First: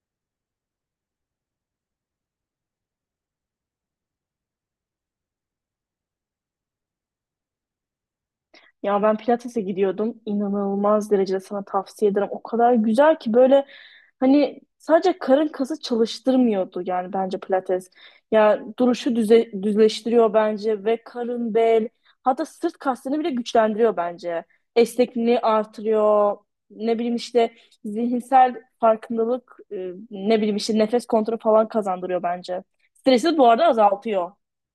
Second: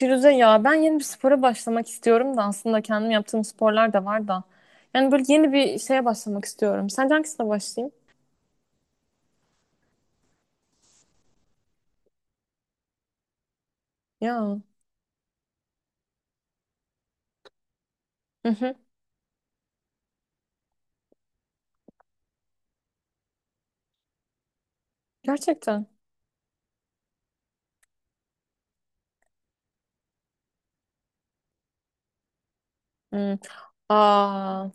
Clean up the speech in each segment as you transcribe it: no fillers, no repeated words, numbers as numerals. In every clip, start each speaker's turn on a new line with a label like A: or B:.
A: Firuze ya ben yeni bir spora başlamak istiyorum da aslında kendim yaptığım sporlar da var da. Yani böyle yeni bir şeye başlamak istiyorum. Sence hangisine başlayayım?
B: Ya ben pilatese gidiyordum. İnanılmaz derecede sana tavsiye ederim. O kadar güzel ki böyle
A: Ya.
B: hani sadece karın kası çalıştırmıyordu yani bence pilates.
A: Hı
B: Ya
A: hı.
B: duruşu düzleştiriyor bence ve karın, bel hatta sırt kaslarını bile güçlendiriyor bence. Esnekliğini
A: Gerçekten.
B: artırıyor. Ne bileyim işte zihinsel farkındalık, ne bileyim işte nefes kontrolü falan kazandırıyor bence. Stresi
A: Hı.
B: bu arada azaltıyor.
A: Aa,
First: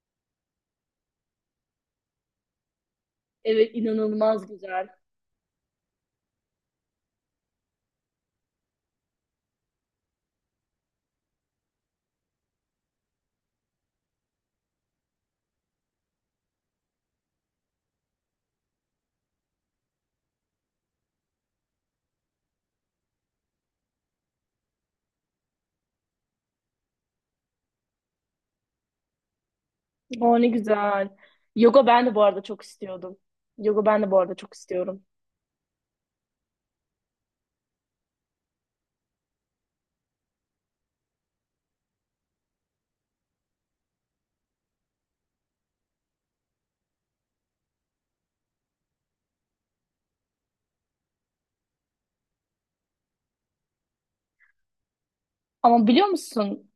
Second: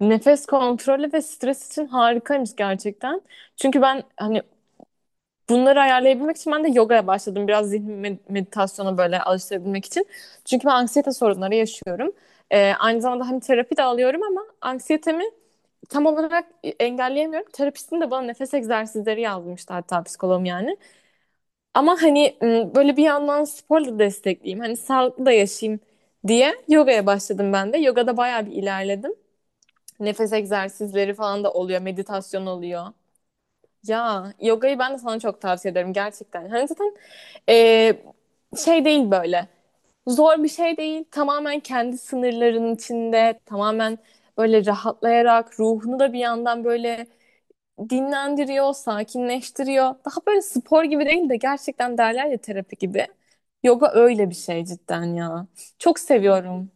A: nefes kontrolü ve stres için harikaymış gerçekten.
B: Evet,
A: Çünkü ben hani
B: inanılmaz güzel.
A: bunları ayarlayabilmek için ben de yogaya başladım. Biraz zihin meditasyona böyle alıştırabilmek için. Çünkü ben anksiyete sorunları yaşıyorum. Aynı zamanda hani terapi de alıyorum ama anksiyetemi tam olarak engelleyemiyorum. Terapistim de bana nefes egzersizleri yazmıştı hatta psikologum yani. Ama hani böyle bir yandan sporla destekleyeyim. Hani sağlıklı da yaşayayım diye yogaya başladım ben de. Yogada bayağı bir ilerledim. Nefes
B: O ne güzel.
A: egzersizleri falan da oluyor.
B: Yoga ben de bu arada
A: Meditasyon
B: çok
A: oluyor.
B: istiyordum. Yoga ben de bu arada
A: Ya
B: çok
A: yogayı ben de
B: istiyorum.
A: sana çok tavsiye ederim gerçekten. Hani zaten e, şey değil böyle. Zor bir şey değil. Tamamen kendi sınırların içinde. Tamamen böyle rahatlayarak ruhunu da bir yandan böyle dinlendiriyor, sakinleştiriyor. Daha böyle spor gibi değil de gerçekten derler ya terapi gibi. Yoga öyle bir şey cidden ya.
B: Ama
A: Çok
B: biliyor musun?
A: seviyorum.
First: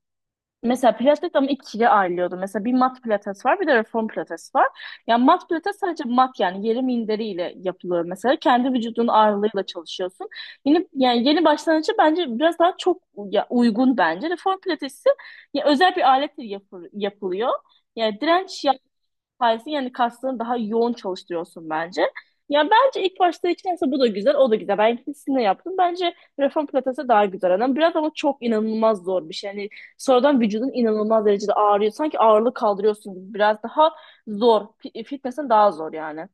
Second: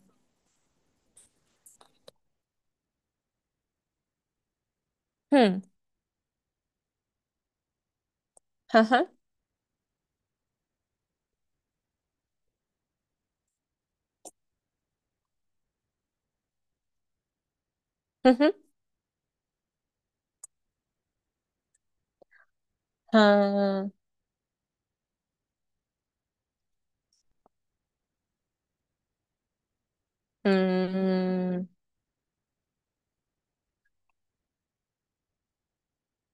B: Mesela pilates ama ikiye ayrılıyordu. Mesela bir mat pilates var, bir de reform pilates var. Yani mat
A: Hı.
B: pilates sadece mat yani yeri minderiyle yapılıyor mesela. Kendi
A: Hı
B: vücudunun
A: hı.
B: ağırlığıyla çalışıyorsun. Yani yeni başlangıcı bence biraz daha çok ya, uygun bence. Reform pilatesi ya, özel bir aletle yapılıyor. Yani
A: Hı hı.
B: direnç sayesinde yani kaslarını daha yoğun çalıştırıyorsun bence. Ya bence ilk başta için
A: Ha.
B: aslında bu da güzel, o da güzel. Ben ikisini de yaptım. Bence reform pilatesi daha güzel. Yani biraz ama çok inanılmaz zor bir şey. Yani sonradan vücudun inanılmaz derecede
A: Hmm.
B: ağrıyor. Sanki ağırlık kaldırıyorsun gibi. Biraz daha zor. Fitness'in daha zor yani.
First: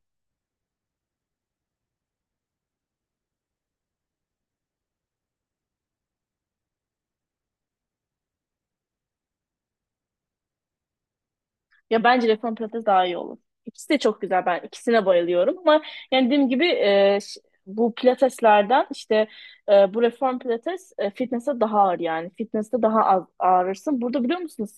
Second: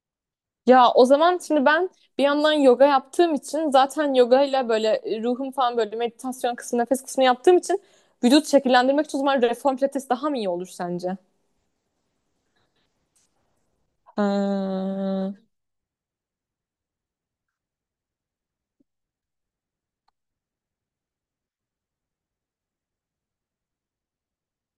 A: Ya o zaman şimdi ben bir yandan yoga yaptığım için zaten yoga ile böyle ruhum falan böyle meditasyon kısmı, nefes kısmı yaptığım için vücut şekillendirmek için o zaman reform pilates daha mı iyi olur sence?
B: Ya bence reform pilates daha iyi olur. İkisi de çok güzel. Ben ikisine
A: Ha.
B: bayılıyorum ama yani dediğim gibi bu pilateslerden işte bu reform pilates fitness'e daha ağır yani. Fitness'te daha az ağrırsın. Burada biliyor musunuz?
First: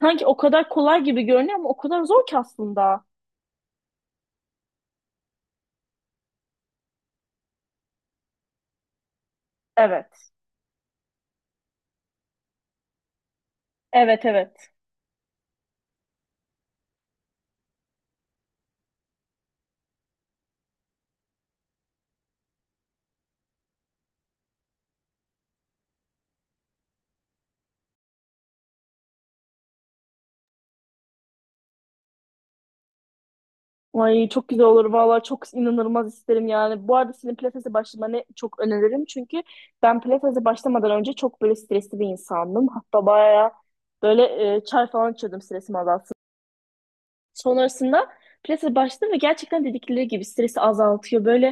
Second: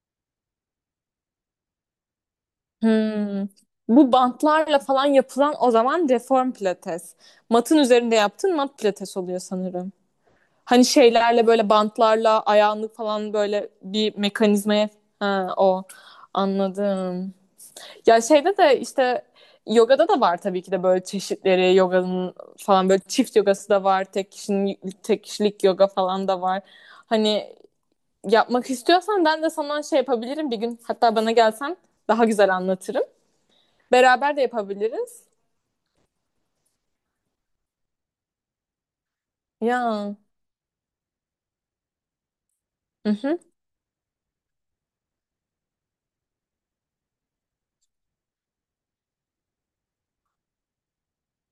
B: Sanki o kadar kolay gibi görünüyor ama o kadar zor ki aslında.
A: Hmm. Bu bantlarla falan yapılan o zaman reform pilates. Matın üzerinde yaptığın mat pilates oluyor sanırım.
B: Evet.
A: Hani şeylerle böyle bantlarla ayağını falan böyle bir
B: Evet, evet.
A: mekanizmaya ha, o anladım. Ya şeyde de işte yogada da var tabii ki de böyle çeşitleri yoganın falan böyle çift yogası da var. Tek kişinin tek kişilik yoga falan da var. Hani yapmak istiyorsan ben de sana şey yapabilirim bir gün. Hatta bana gelsen daha güzel anlatırım.
B: Ay
A: Beraber de
B: çok güzel olur vallahi,
A: yapabiliriz.
B: çok inanılmaz isterim yani. Bu arada senin pilatese başlamanı çok öneririm. Çünkü ben
A: Ya.
B: pilatese başlamadan önce çok böyle stresli bir insandım. Hatta
A: Hı hı.
B: bayağı böyle çay falan içiyordum stresimi azaltsın. Sonrasında pilatese başladım ve gerçekten dedikleri gibi stresi azaltıyor. Böyle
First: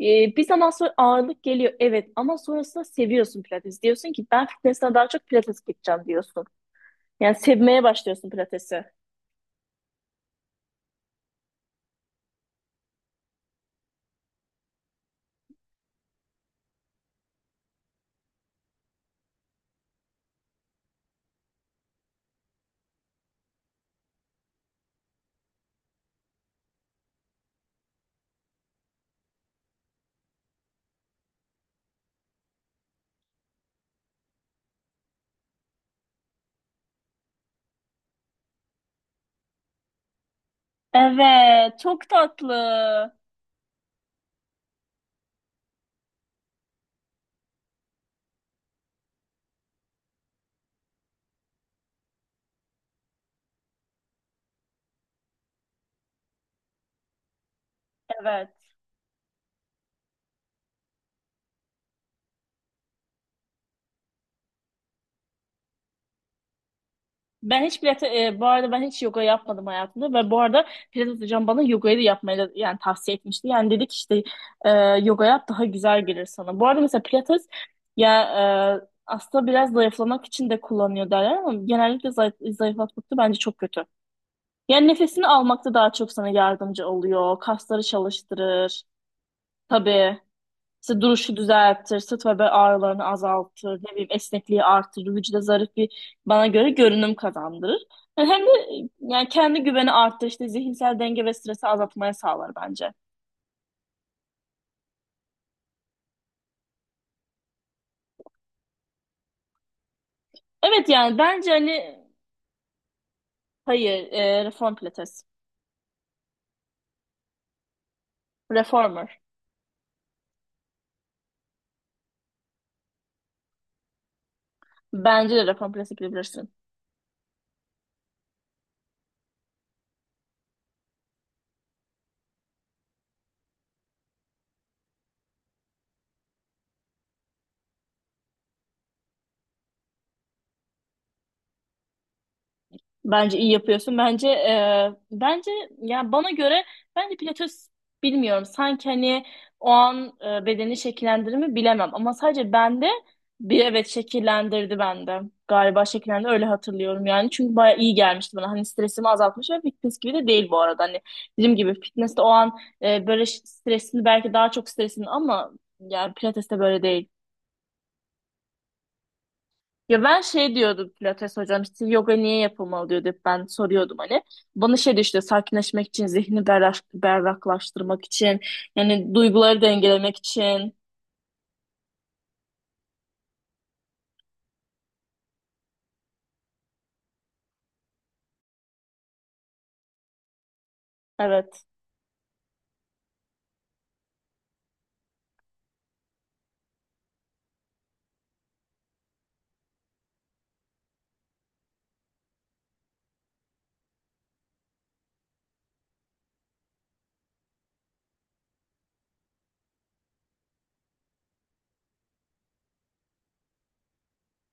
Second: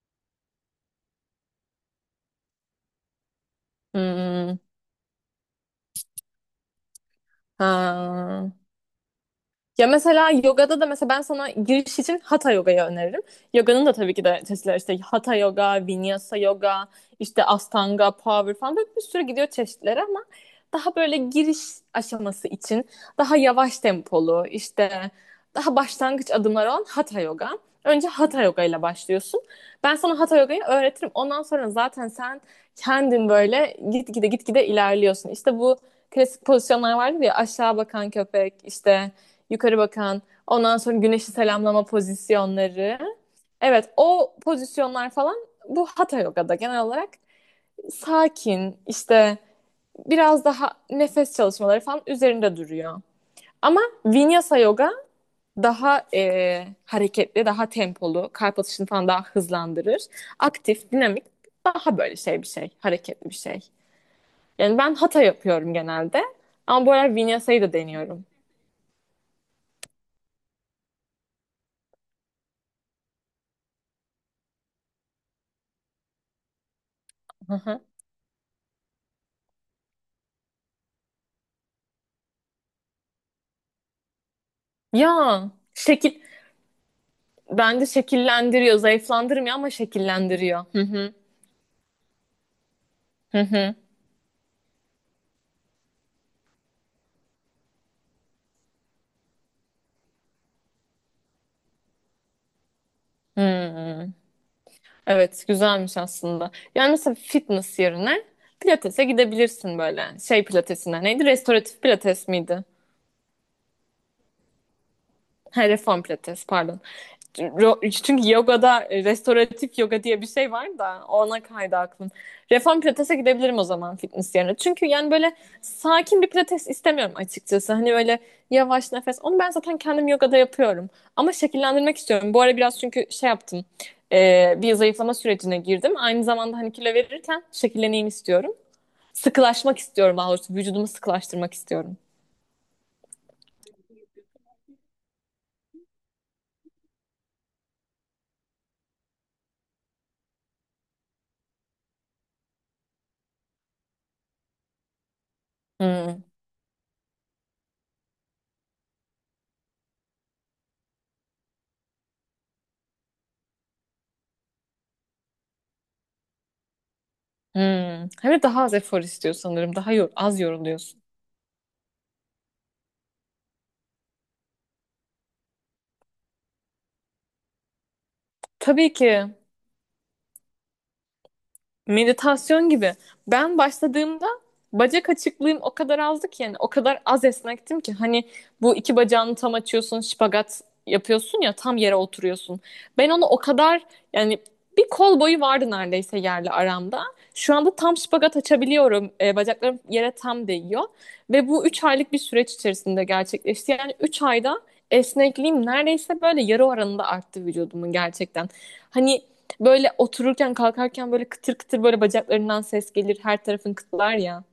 B: bir zaman sonra ağırlık geliyor, evet, ama sonrasında seviyorsun pilates. Diyorsun ki ben
A: Hmm.
B: fitness'ten daha çok pilates gideceğim diyorsun. Yani sevmeye başlıyorsun
A: Ha.
B: pilatesi.
A: Ya mesela yogada da mesela ben sana giriş için hatha yogayı öneririm. Yoganın da tabii ki de çeşitleri işte hatha yoga, vinyasa yoga, işte astanga, power falan böyle bir sürü gidiyor çeşitleri ama daha böyle giriş aşaması için daha yavaş tempolu işte daha başlangıç adımları olan hatha yoga. Önce hatha yoga ile başlıyorsun. Ben sana hatha yogayı öğretirim. Ondan sonra zaten sen kendin böyle gitgide gitgide ilerliyorsun. İşte bu klasik pozisyonlar vardı ya aşağı bakan köpek işte yukarı bakan, ondan sonra güneşi
B: Evet,
A: selamlama
B: çok
A: pozisyonları.
B: tatlı.
A: Evet, o pozisyonlar falan bu Hatha Yoga'da genel olarak sakin, işte biraz daha nefes çalışmaları falan üzerinde duruyor. Ama Vinyasa Yoga daha hareketli, daha tempolu,
B: Evet.
A: kalp atışını falan daha hızlandırır. Aktif, dinamik, daha böyle şey bir şey, hareketli bir şey. Yani ben Hatha yapıyorum genelde ama bu aralar Vinyasa'yı
B: Ben
A: da
B: hiç pilates,
A: deniyorum.
B: bu arada ben hiç yoga yapmadım hayatımda ve bu arada pilates hocam bana yogayı da yani tavsiye etmişti. Yani dedik işte e, yoga yap daha güzel gelir sana. Bu arada mesela pilates
A: Hı hı.
B: ya aslında biraz zayıflamak için de kullanıyor derler ama genellikle zayıflatmakta bence çok kötü. Yani nefesini
A: Ya
B: almakta daha çok
A: şekil,
B: sana yardımcı oluyor. Kasları
A: Bence şekillendiriyor,
B: çalıştırır.
A: zayıflandırmıyor ama
B: Tabii.
A: şekillendiriyor. Hı
B: İşte
A: hı,
B: duruşu düzeltir, sırt ve bel ağrılarını
A: hı hı.
B: azaltır, ne bileyim esnekliği artırır, vücuda zarif bir bana göre görünüm kazandırır. Yani hem de yani kendi güveni arttırır, işte zihinsel denge ve stresi azaltmaya sağlar bence.
A: Hmm. Evet, güzelmiş aslında. Yani mesela fitness yerine pilatese gidebilirsin böyle. Şey
B: Evet
A: pilatesine
B: yani
A: neydi?
B: bence
A: Restoratif
B: hani
A: pilates miydi?
B: hayır, reform pilates.
A: Ha, reform pilates, pardon. Çünkü yogada
B: Reformer.
A: restoratif yoga diye bir şey var da ona kaydı aklım. Reform pilatese gidebilirim o zaman fitness yerine. Çünkü yani böyle
B: Bence de reform pilates
A: sakin bir
B: gidebilirsin.
A: pilates istemiyorum açıkçası. Hani böyle yavaş nefes. Onu ben zaten kendim yogada yapıyorum. Ama şekillendirmek istiyorum. Bu ara biraz çünkü şey yaptım. Bir zayıflama sürecine girdim. Aynı zamanda hani kilo verirken şekilleneyim istiyorum. Sıkılaşmak istiyorum daha doğrusu. Vücudumu sıkılaştırmak istiyorum.
B: Bence iyi yapıyorsun. Bence ya bana göre bence pilates bilmiyorum. Sanki hani o an bedeni şekillendirir mi bilemem ama sadece bende bir, evet, şekillendirdi bende. Galiba
A: Hmm.
B: şekillendi, öyle hatırlıyorum yani. Çünkü baya iyi gelmişti bana. Hani stresimi azaltmış ve fitness gibi de değil bu arada. Hani dediğim gibi fitness de o an böyle stresini, belki daha çok stresini, ama yani pilates de böyle değil.
A: Hmm. Hem de daha az efor istiyor sanırım. Daha
B: Ya ben
A: az
B: şey diyordum
A: yoruluyorsun.
B: pilates hocam, işte yoga niye yapılmalı diyordu, hep ben soruyordum hani. Bana şey diyor işte sakinleşmek için, zihni berraklaştırmak için,
A: Tabii
B: yani
A: ki.
B: duyguları dengelemek için.
A: Meditasyon gibi. Ben başladığımda bacak açıklığım o kadar azdı ki yani o kadar az esnektim ki hani bu iki bacağını tam açıyorsun, şipagat yapıyorsun ya
B: Evet,
A: tam yere oturuyorsun. Ben onu o kadar yani bir kol boyu vardı neredeyse yerle aramda. Şu anda tam şipagat açabiliyorum. Bacaklarım yere tam değiyor. Ve bu 3 aylık bir süreç içerisinde gerçekleşti. Yani 3 ayda esnekliğim neredeyse böyle yarı oranında arttı vücudumun gerçekten. Hani böyle otururken kalkarken böyle kıtır kıtır böyle bacaklarından ses gelir. Her tarafın kıtlar ya.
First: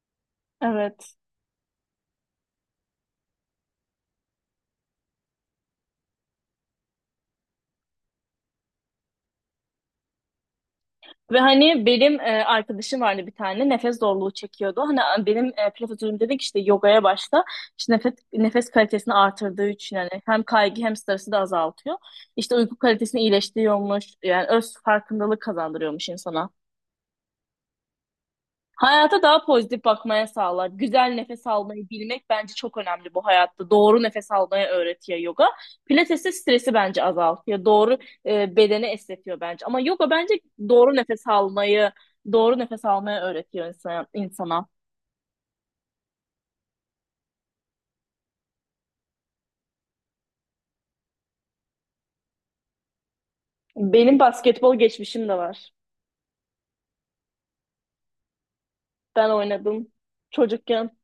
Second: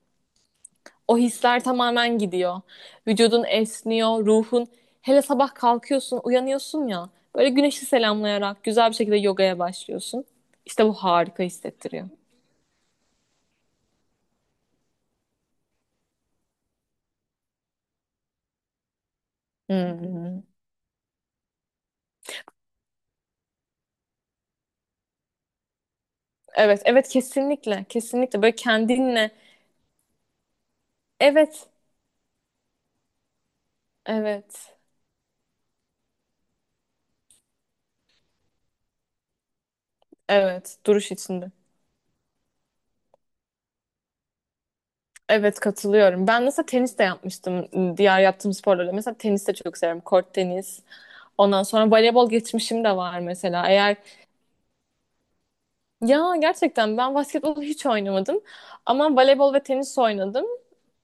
B: evet.
A: O hisler tamamen gidiyor. Vücudun esniyor, ruhun. Hele sabah kalkıyorsun, uyanıyorsun ya. Böyle güneşi selamlayarak güzel bir şekilde yogaya başlıyorsun. İşte bu
B: Ve
A: harika
B: hani
A: hissettiriyor.
B: benim arkadaşım vardı bir tane, nefes zorluğu çekiyordu. Hani benim pilates hocam dedi ki işte yogaya başla. İşte nefes kalitesini artırdığı için yani
A: Hmm.
B: hem kaygı hem stresi de azaltıyor. İşte uyku kalitesini iyileştiriyormuş. Yani öz farkındalık kazandırıyormuş insana.
A: Evet, evet kesinlikle. Kesinlikle böyle
B: Hayata
A: kendinle.
B: daha pozitif bakmaya sağlar. Güzel nefes
A: Evet,
B: almayı bilmek bence çok önemli bu hayatta. Doğru nefes almayı
A: evet,
B: öğretiyor yoga. Pilates de stresi bence azaltıyor. Doğru bedeni esnetiyor bence. Ama yoga bence
A: evet.
B: doğru
A: Duruş
B: nefes
A: içinde.
B: almayı, doğru nefes almayı öğretiyor insana.
A: Evet katılıyorum. Ben mesela tenis de yapmıştım diğer yaptığım sporlarla. Mesela tenis de çok severim. Kort tenis. Ondan sonra voleybol geçmişim de var mesela. Eğer
B: Benim basketbol geçmişim de var.
A: ya gerçekten ben basketbol hiç oynamadım ama
B: Ben
A: voleybol ve
B: oynadım
A: tenis oynadım.
B: çocukken.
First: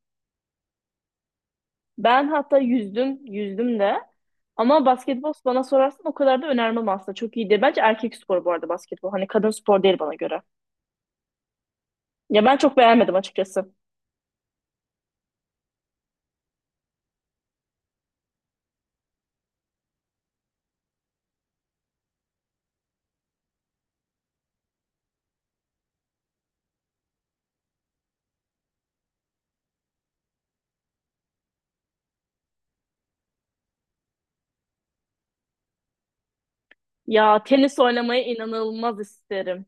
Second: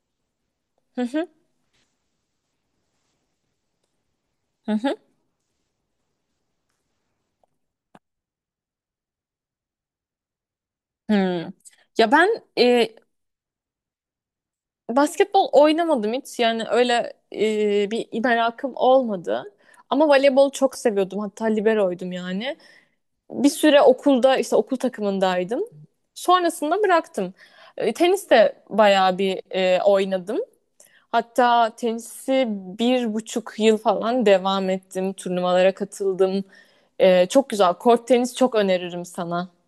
B: Ben hatta yüzdüm de. Ama basketbol bana sorarsan o kadar da önermem aslında. Çok iyi değil. Bence erkek sporu bu arada basketbol. Hani kadın spor değil bana göre.
A: Hmm. Ya ben
B: Ya ben çok beğenmedim açıkçası.
A: basketbol oynamadım hiç. Yani öyle bir merakım olmadı. Ama voleybolu çok seviyordum. Hatta liberoydum yani. Bir süre okulda işte okul takımındaydım. Sonrasında bıraktım. Tenis de bayağı bir oynadım. Hatta tenisi 1,5 yıl falan devam ettim. Turnuvalara katıldım. Ee,
B: Ya
A: çok güzel.
B: tenis
A: Kort
B: oynamayı
A: tenis çok
B: inanılmaz
A: öneririm sana.
B: isterim.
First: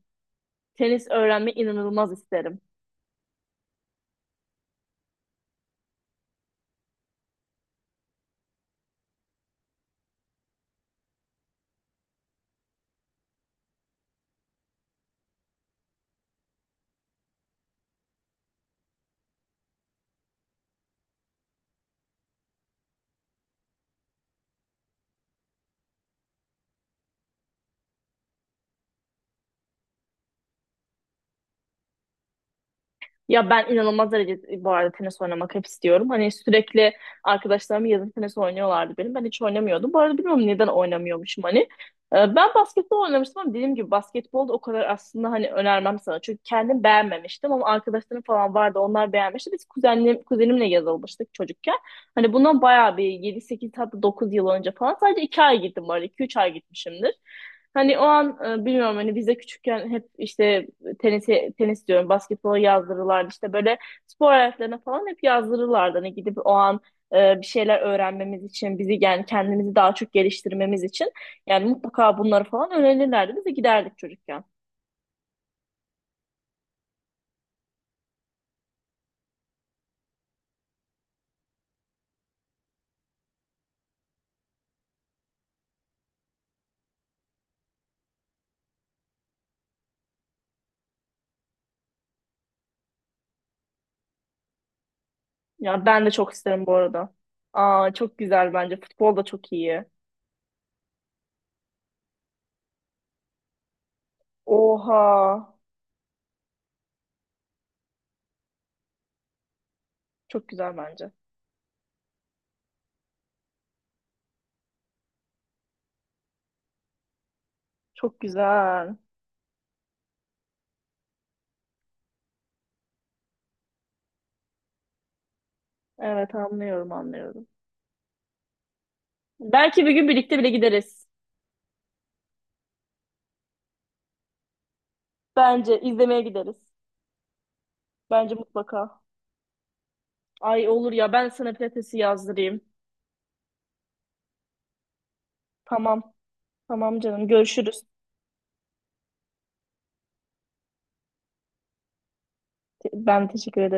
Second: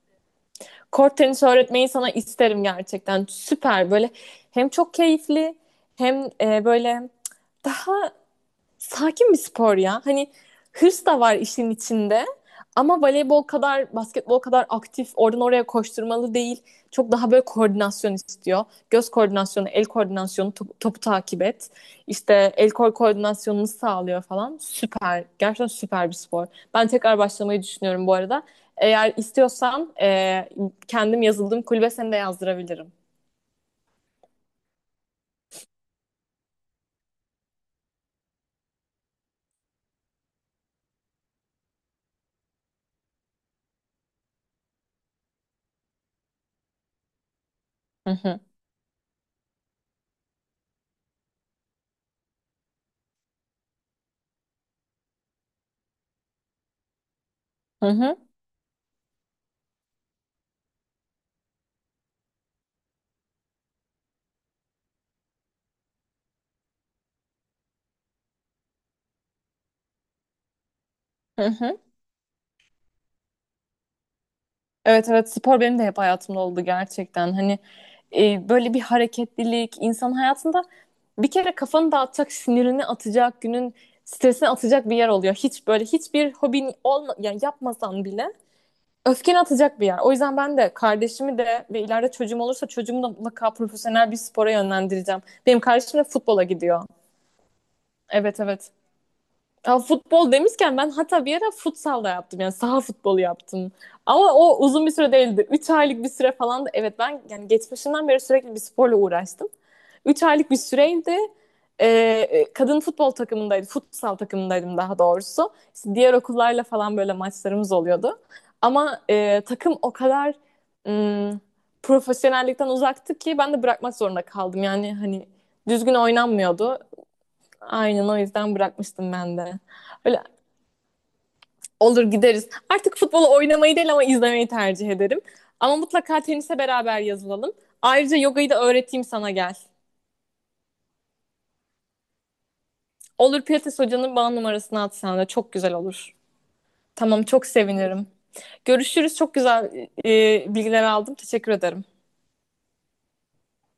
B: Tenis
A: Kort tenis
B: öğrenmeyi
A: öğretmeyi sana
B: inanılmaz isterim.
A: isterim gerçekten. Süper böyle hem çok keyifli hem böyle daha sakin bir spor ya. Hani hırs da var işin içinde. Ama voleybol kadar, basketbol kadar aktif, oradan oraya koşturmalı değil. Çok daha böyle koordinasyon istiyor. Göz koordinasyonu, el koordinasyonu, topu takip et. İşte el kol koordinasyonunu sağlıyor falan. Süper. Gerçekten süper bir spor. Ben tekrar başlamayı düşünüyorum bu arada. Eğer istiyorsan kendim yazıldığım kulübe seni de yazdırabilirim.
B: Ya ben inanılmaz derecede bu arada tenis oynamak hep istiyorum. Hani sürekli arkadaşlarım yazın tenis oynuyorlardı benim. Ben hiç oynamıyordum. Bu arada bilmiyorum neden oynamıyormuşum hani. Ben basketbol oynamıştım ama dediğim gibi basketbol da o kadar aslında hani önermem sana. Çünkü kendim beğenmemiştim ama
A: Hı
B: arkadaşlarım
A: hı.
B: falan vardı, onlar beğenmişti. Biz kuzenimle yazılmıştık çocukken. Hani bundan bayağı bir 7 8 hatta 9 yıl önce falan, sadece 2 ay gittim bu arada, 2-3 ay gitmişimdir.
A: Hı
B: Hani o
A: hı.
B: an bilmiyorum, hani biz de küçükken hep işte tenisi, tenis diyorum, basketbola yazdırırlardı, işte böyle spor hayatlarına falan hep yazdırırlardı. Hani gidip o an bir şeyler öğrenmemiz için bizi, yani kendimizi daha çok geliştirmemiz için
A: Hı
B: yani,
A: hı.
B: mutlaka bunları falan öğrenirlerdi. Biz de giderdik çocukken.
A: Evet evet spor benim de hep hayatımda oldu gerçekten. Hani böyle bir hareketlilik insan hayatında bir kere kafanı dağıtacak, sinirini atacak, günün stresini atacak bir yer oluyor. Hiç böyle hiçbir hobin olma yani yapmasan bile öfkeni atacak bir yer. O yüzden ben de kardeşimi de ve ileride çocuğum olursa çocuğumu da mutlaka profesyonel bir spora yönlendireceğim. Benim
B: Ya
A: kardeşim de
B: ben de çok
A: futbola
B: isterim bu
A: gidiyor.
B: arada. Aa, çok
A: Evet
B: güzel
A: evet.
B: bence. Futbol da çok
A: Ya
B: iyi.
A: futbol demişken ben hatta bir ara futsal da yaptım. Yani saha futbolu yaptım. Ama o uzun bir
B: Oha.
A: süre değildi. 3 aylık bir süre falan evet ben yani geçmişimden beri sürekli bir sporla uğraştım. Üç
B: Çok
A: aylık bir
B: güzel bence.
A: süreydi. Ee, kadın futbol takımındaydım, Futsal takımındaydım daha doğrusu. İşte diğer okullarla falan böyle maçlarımız
B: Çok
A: oluyordu.
B: güzel.
A: Ama takım o kadar ım, profesyonellikten uzaktı ki ben de bırakmak zorunda kaldım. Yani hani düzgün
B: Evet,
A: oynanmıyordu.
B: anlıyorum, anlıyorum.
A: Aynen o yüzden bırakmıştım ben de.
B: Belki bir gün
A: Öyle
B: birlikte bile gideriz.
A: olur gideriz. Artık futbolu oynamayı değil ama izlemeyi tercih ederim. Ama
B: Bence izlemeye
A: mutlaka
B: gideriz.
A: tenise beraber yazılalım. Ayrıca
B: Bence
A: yogayı da
B: mutlaka.
A: öğreteyim sana gel.
B: Ay olur ya, ben sana pilatesi yazdırayım.
A: Olur Pilates hocanın bana numarasını at sana da çok güzel
B: Tamam.
A: olur.
B: Tamam
A: Tamam
B: canım,
A: çok
B: görüşürüz.
A: sevinirim. Görüşürüz. Çok güzel bilgiler aldım. Teşekkür ederim.
B: Ben teşekkür ederim.